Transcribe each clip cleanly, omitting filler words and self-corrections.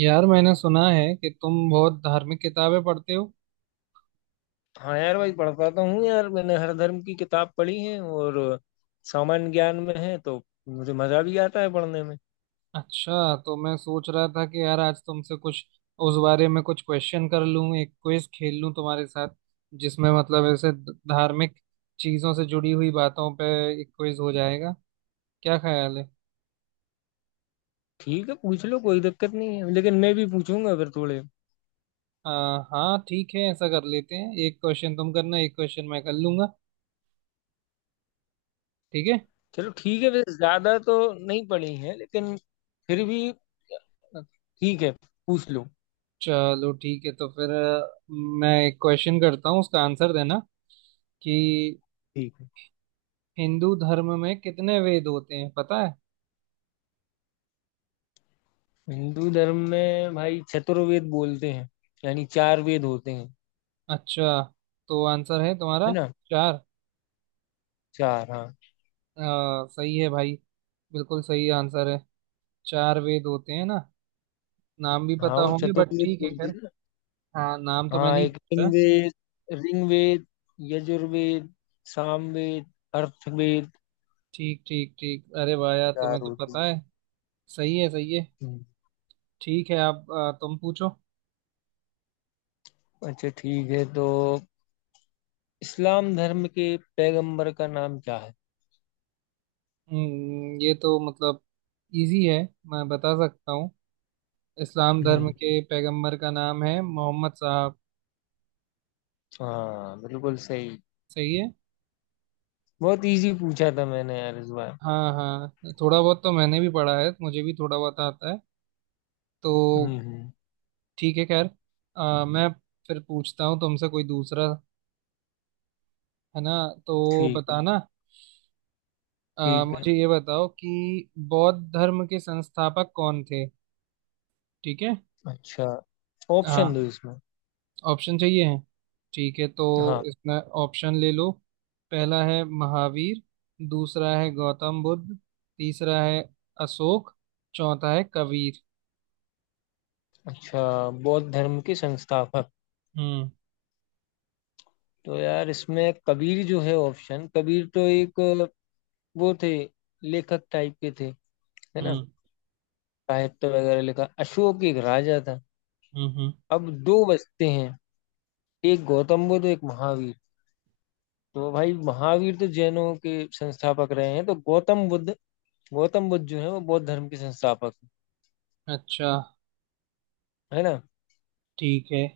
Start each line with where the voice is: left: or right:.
right: यार मैंने सुना है कि तुम बहुत धार्मिक किताबें पढ़ते हो।
left: हाँ यार भाई पढ़ता तो हूँ यार मैंने हर धर्म की किताब पढ़ी है और सामान्य ज्ञान में है तो मुझे मजा भी आता है पढ़ने में।
right: अच्छा, तो मैं सोच रहा था कि यार आज तुमसे कुछ उस बारे में कुछ क्वेश्चन कर लूं, एक क्विज खेल लूं तुम्हारे साथ, जिसमें मतलब ऐसे धार्मिक चीजों से जुड़ी हुई बातों पे एक क्विज हो जाएगा। क्या ख्याल है?
left: ठीक है पूछ लो कोई दिक्कत नहीं है लेकिन मैं भी पूछूंगा फिर थोड़े।
right: आ, हाँ ठीक है, ऐसा कर लेते हैं, एक क्वेश्चन तुम करना, एक क्वेश्चन मैं कर लूंगा। ठीक है।
left: चलो ठीक है वैसे ज्यादा तो नहीं पढ़ी है लेकिन फिर भी ठीक है पूछ लो।
right: चलो ठीक है, तो फिर मैं एक क्वेश्चन करता हूँ, उसका आंसर देना कि
left: ठीक है।
right: हिंदू धर्म में कितने वेद होते हैं, पता है?
left: हिंदू धर्म में भाई चतुर्वेद बोलते हैं यानी चार वेद होते हैं
right: अच्छा, तो आंसर है तुम्हारा
left: है ना।
right: चार?
left: चार हाँ।
right: सही है भाई, बिल्कुल सही आंसर है। चार वेद होते हैं ना। नाम भी
left: हाँ
right: पता
left: वो
right: होंगे, बट
left: चतुर्वेद
right: ठीक है,
left: बोलते
right: खैर।
left: हैं।
right: हाँ, नाम तो मैं
left: हाँ
right: नहीं
left: एक
right: पूछा।
left: ऋग्वेद ऋग्वेद यजुर्वेद, सामवेद, अर्थवेद।
right: ठीक ठीक ठीक, अरे भाया
left: चार
right: तुम्हें तो
left: होते हैं।
right: पता है। सही है, सही है।
left: हम्म।
right: ठीक है, आप तुम पूछो।
left: अच्छा ठीक है तो इस्लाम धर्म के पैगंबर का नाम क्या है?
right: ये तो मतलब इजी है, मैं बता सकता हूँ। इस्लाम धर्म
left: हम्म।
right: के पैगंबर का नाम है मोहम्मद साहब।
left: हाँ बिल्कुल सही।
right: सही है।
left: बहुत इजी पूछा था मैंने यार इस बार।
right: हाँ हाँ, थोड़ा बहुत तो मैंने भी पढ़ा है, मुझे भी थोड़ा बहुत आता है तो।
left: हम्म।
right: ठीक है, खैर। मैं फिर पूछता हूँ तुमसे कोई दूसरा, है ना, तो
left: ठीक है।
right: बताना।
left: ठीक है।
right: मुझे ये बताओ कि बौद्ध धर्म के संस्थापक कौन थे? ठीक है।
left: अच्छा ऑप्शन दो
right: हाँ,
left: इसमें।
right: ऑप्शन चाहिए है? ठीक है तो
left: हाँ।
right: इसमें ऑप्शन ले लो। पहला है महावीर, दूसरा है गौतम बुद्ध, तीसरा है अशोक, चौथा है कबीर।
left: अच्छा बौद्ध धर्म के संस्थापक।
right: हम्म।
left: तो यार इसमें कबीर जो है ऑप्शन कबीर तो एक वो थे लेखक टाइप के थे है ना।
right: हम्म।
left: साहित्य वगैरह लिखा, अशोक एक राजा था।
right: हम्म। हम्म।
left: अब दो बचते हैं एक गौतम बुद्ध एक महावीर। तो भाई महावीर तो जैनों के संस्थापक रहे हैं तो गौतम बुद्ध, गौतम बुद्ध जो है वो बौद्ध धर्म के संस्थापक
right: अच्छा,
left: है ना।
right: ठीक है।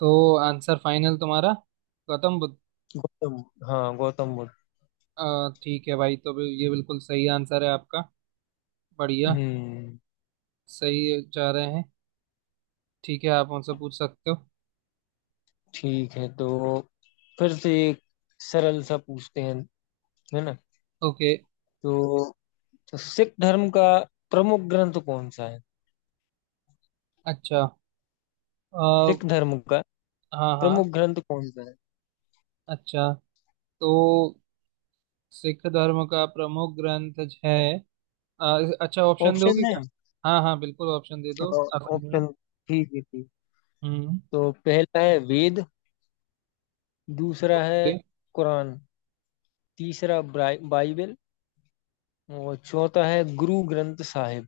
right: तो आंसर फाइनल तुम्हारा गौतम बुद्ध?
left: गौतम हाँ गौतम बुद्ध।
right: अ, ठीक है भाई, तो ये बिल्कुल सही आंसर है आपका। बढ़िया।
left: हम्म।
right: सही जा रहे हैं। ठीक है, आप उनसे पूछ सकते हो।
left: ठीक है तो फिर से एक सरल सा पूछते हैं है ना।
right: ओके।
left: तो, तो सिख धर्म का प्रमुख ग्रंथ कौन सा है?
right: अच्छा। अ,
left: सिख धर्म का
right: हाँ हाँ।
left: प्रमुख ग्रंथ कौन सा है?
right: अच्छा, तो सिख धर्म का प्रमुख ग्रंथ है। अ, अच्छा, ऑप्शन
left: ऑप्शन
right: दोगे
left: है।
right: क्या? हाँ हाँ, बिल्कुल ऑप्शन दे दो, आसानी है।
left: ऑप्शन। ठीक है ठीक।
right: हम्म।
left: तो पहला है वेद, दूसरा है
right: ओके।
left: कुरान, तीसरा बाइबल और चौथा है गुरु ग्रंथ साहिब।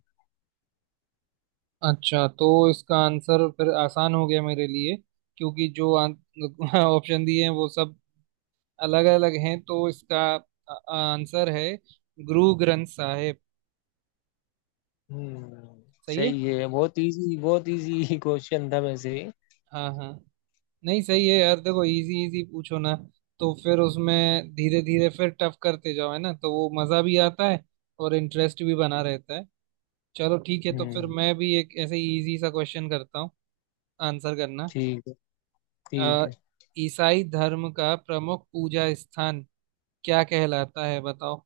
right: अच्छा, तो इसका आंसर फिर आसान हो गया मेरे लिए, क्योंकि जो ऑप्शन दिए हैं वो सब अलग अलग हैं। तो इसका आंसर है गुरु ग्रंथ साहिब।
left: हम्म।
right: सही है।
left: सही है, बहुत इजी क्वेश्चन था वैसे।
right: हाँ हाँ, नहीं सही है यार, देखो इजी इजी पूछो ना, तो फिर उसमें धीरे धीरे फिर टफ करते जाओ, है ना, तो वो मज़ा भी आता है और इंटरेस्ट भी बना रहता है। चलो ठीक है, तो फिर
left: हम्म।
right: मैं भी एक ऐसे इजी सा क्वेश्चन करता हूँ, आंसर करना।
left: ठीक है।
right: अ,
left: ठीक है
right: ईसाई धर्म का प्रमुख पूजा स्थान क्या कहलाता है, बताओ।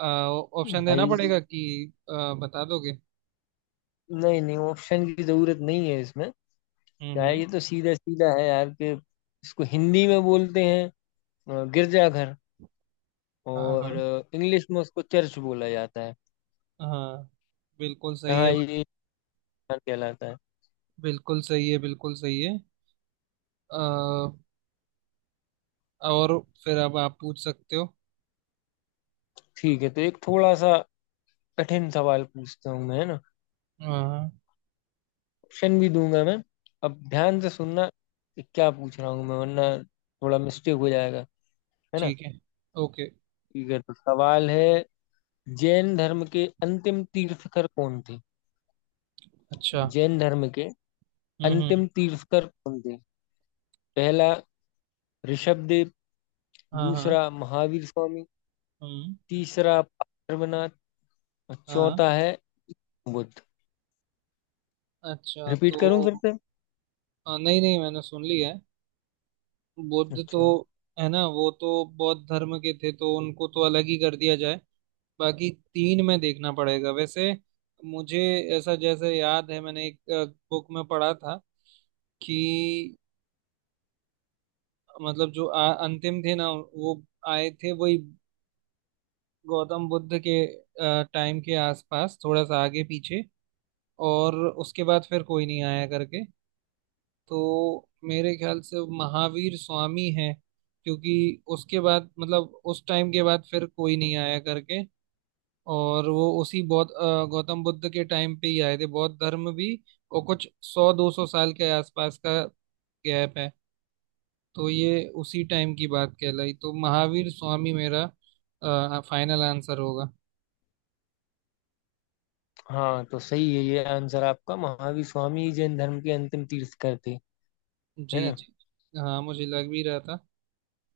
right: अ, ऑप्शन देना
left: भाई
right: पड़ेगा कि बता दोगे?
left: नहीं नहीं ऑप्शन की जरूरत नहीं है इसमें। क्या
right: हम्म।
left: है ये तो सीधा सीधा है यार कि इसको हिंदी में बोलते हैं गिरजाघर
right: हाँ
left: और
right: हाँ।
left: इंग्लिश में उसको चर्च बोला जाता है।
right: हाँ बिल्कुल सही
left: हाँ
right: है भाई।
left: ये ध्यान कहलाता है।
right: बिल्कुल सही है। बिल्कुल सही है। अ, और फिर अब आप पूछ सकते हो।
left: ठीक है तो एक थोड़ा सा कठिन सवाल पूछता हूँ मैं है ना।
right: हाँ
left: ऑप्शन भी दूंगा मैं। अब ध्यान से सुनना कि क्या पूछ रहा हूँ मैं वरना थोड़ा मिस्टेक हो जाएगा है ना।
right: ठीक है। ओके।
left: ठीक है तो सवाल है जैन धर्म के अंतिम तीर्थकर कौन थे?
right: अच्छा।
left: जैन धर्म के
right: हम्म।
left: अंतिम तीर्थकर कौन थे? पहला ऋषभदेव,
right: हाँ हाँ।
left: दूसरा महावीर स्वामी,
right: हम्म।
left: तीसरा पार्वनाथ और
right: हाँ।
left: चौथा है बुद्ध।
right: अच्छा,
left: रिपीट
right: तो
left: करूं फिर से?
right: नहीं नहीं, मैंने सुन लिया है। बुद्ध तो,
left: अच्छा।
right: है ना, वो तो बौद्ध धर्म के थे, तो उनको तो अलग ही कर दिया जाए। बाकी तीन में देखना पड़ेगा। वैसे मुझे ऐसा जैसे याद है, मैंने एक बुक में पढ़ा था कि मतलब जो अंतिम थे ना वो आए थे, वही गौतम बुद्ध के टाइम के आसपास, थोड़ा सा आगे पीछे, और उसके बाद फिर कोई नहीं आया करके। तो मेरे ख्याल से महावीर स्वामी है, क्योंकि उसके बाद मतलब उस टाइम के बाद फिर कोई नहीं आया करके, और वो उसी गौतम बुद्ध के टाइम पे ही आए थे, बौद्ध धर्म भी। और कुछ सौ 200 साल के आसपास का गैप है। तो ये उसी टाइम की बात कहलाई, तो महावीर स्वामी मेरा फाइनल आंसर होगा।
left: हाँ तो सही है, ये आंसर आपका महावीर स्वामी ही जैन धर्म के अंतिम तीर्थकर थे है
right: जी
left: ना।
right: जी। हाँ, मुझे लग भी रहा था।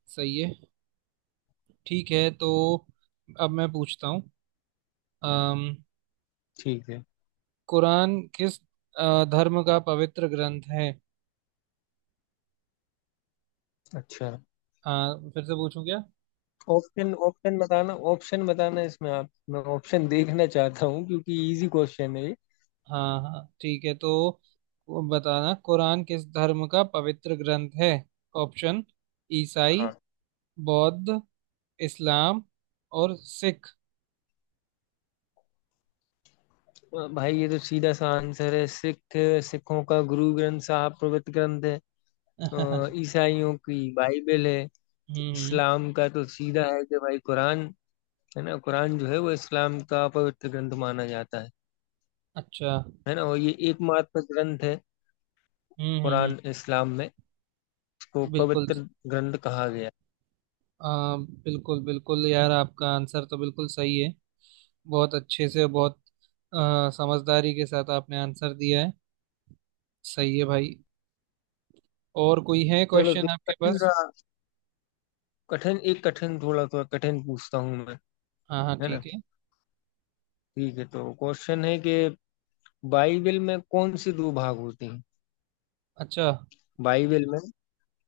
right: सही है। ठीक है, तो अब मैं पूछता हूँ। अम,
left: ठीक है।
right: कुरान किस धर्म का पवित्र ग्रंथ है?
left: अच्छा
right: हाँ, फिर से पूछूं क्या?
left: ऑप्शन ऑप्शन बताना, ऑप्शन बताना इसमें, आप मैं ऑप्शन देखना चाहता हूँ क्योंकि इजी क्वेश्चन है ये।
right: हाँ हाँ ठीक है। तो वो बताना, कुरान किस धर्म का पवित्र ग्रंथ है? ऑप्शन: ईसाई,
left: हाँ।
right: बौद्ध, इस्लाम और सिख।
left: भाई ये तो सीधा सा आंसर है सिख। सिखों का गुरु ग्रंथ साहब पवित्र ग्रंथ है। ईसाइयों की बाइबल है।
right: हम्म।
left: इस्लाम का तो सीधा है कि भाई कुरान है ना। कुरान जो है वो इस्लाम का पवित्र ग्रंथ माना जाता है।
right: अच्छा।
left: है ना, और ये एकमात्र ग्रंथ है
right: हम्म। हम्म।
left: कुरान इस्लाम में, इसको
right: बिल्कुल।
left: पवित्र ग्रंथ कहा गया।
right: आ, बिल्कुल बिल्कुल यार, आपका आंसर तो बिल्कुल सही है। बहुत अच्छे से, बहुत समझदारी के साथ आपने आंसर दिया है। सही है भाई। और कोई है
left: चलो तो
right: क्वेश्चन आपके पास?
left: कठिन थोड़ा थोड़ा कठिन पूछता हूँ मैं
right: हाँ हाँ
left: है ना।
right: ठीक है।
left: ठीक है तो क्वेश्चन है कि बाइबल में कौन सी दो भाग होते हैं?
right: अच्छा।
left: बाइबल में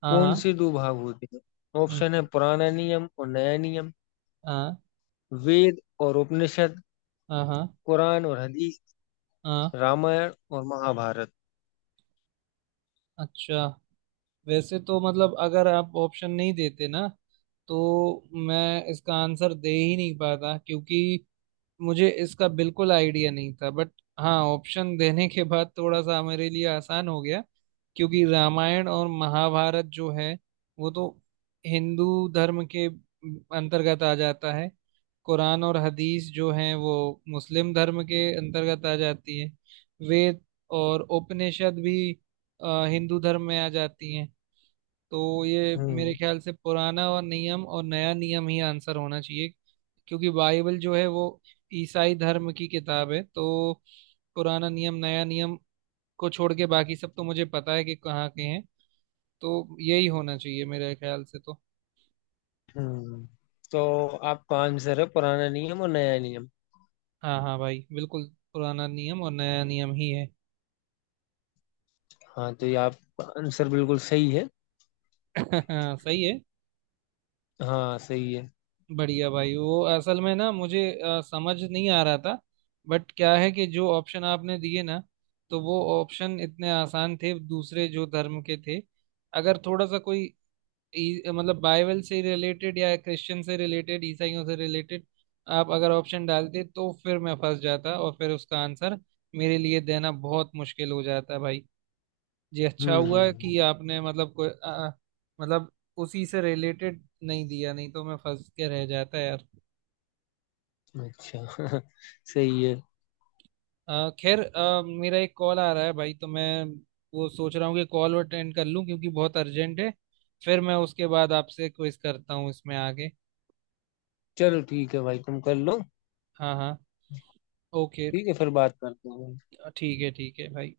right: हाँ
left: कौन
right: हाँ। हम्म।
left: सी दो भाग होते हैं? ऑप्शन है
right: हम्म,
left: पुराना नियम और नया नियम,
right: हाँ
left: वेद और उपनिषद,
right: हाँ। हाँ
left: कुरान और हदीस,
right: हाँ।
left: रामायण और महाभारत।
right: अच्छा, वैसे तो मतलब अगर आप ऑप्शन नहीं देते ना तो मैं इसका आंसर दे ही नहीं पाता, क्योंकि मुझे इसका बिल्कुल आइडिया नहीं था। बट हाँ, ऑप्शन देने के बाद थोड़ा सा मेरे लिए आसान हो गया, क्योंकि रामायण और महाभारत जो है वो तो हिंदू धर्म के अंतर्गत आ जाता है। कुरान और हदीस जो हैं वो मुस्लिम धर्म के अंतर्गत आ जाती है। वेद और उपनिषद भी हिंदू धर्म में आ जाती हैं। तो ये मेरे
left: हम्म
right: ख्याल से पुराना और नियम और नया नियम ही आंसर होना चाहिए, क्योंकि बाइबल जो है वो ईसाई धर्म की किताब है। तो पुराना नियम नया नियम को छोड़ के बाकी सब तो मुझे पता है कि कहाँ के हैं। तो यही होना चाहिए मेरे ख्याल से तो।
left: हम्म। तो आपका आंसर है पुराना नियम और नया नियम।
right: हाँ हाँ भाई बिल्कुल, पुराना नियम और नया नियम ही है।
left: हाँ तो ये आपका आंसर बिल्कुल सही है।
right: हाँ सही है।
left: हाँ सही है।
right: बढ़िया भाई, वो असल में ना मुझे समझ नहीं आ रहा था। बट क्या है कि जो ऑप्शन आपने दिए ना, तो वो ऑप्शन इतने आसान थे दूसरे जो धर्म के थे। अगर थोड़ा सा कोई मतलब बाइबल से रिलेटेड या क्रिश्चियन से रिलेटेड, ईसाइयों से रिलेटेड आप अगर ऑप्शन डालते तो फिर मैं फंस जाता, और फिर उसका आंसर मेरे लिए देना बहुत मुश्किल हो जाता भाई। जी, अच्छा हुआ
left: हम्म।
right: कि आपने मतलब कोई मतलब उसी से रिलेटेड नहीं दिया, नहीं तो मैं फंस के रह जाता यार।
left: अच्छा सही है।
right: खैर, मेरा एक कॉल आ रहा है भाई, तो मैं वो सोच रहा हूँ कि कॉल अटेंड कर लूँ क्योंकि बहुत अर्जेंट है। फिर मैं उसके बाद आपसे क्विज करता हूँ इसमें आगे।
left: चलो ठीक है भाई तुम कर लो।
right: हाँ हाँ। ओके।
left: ठीक है फिर बात करते हैं।
right: ठीक है, ठीक है भाई।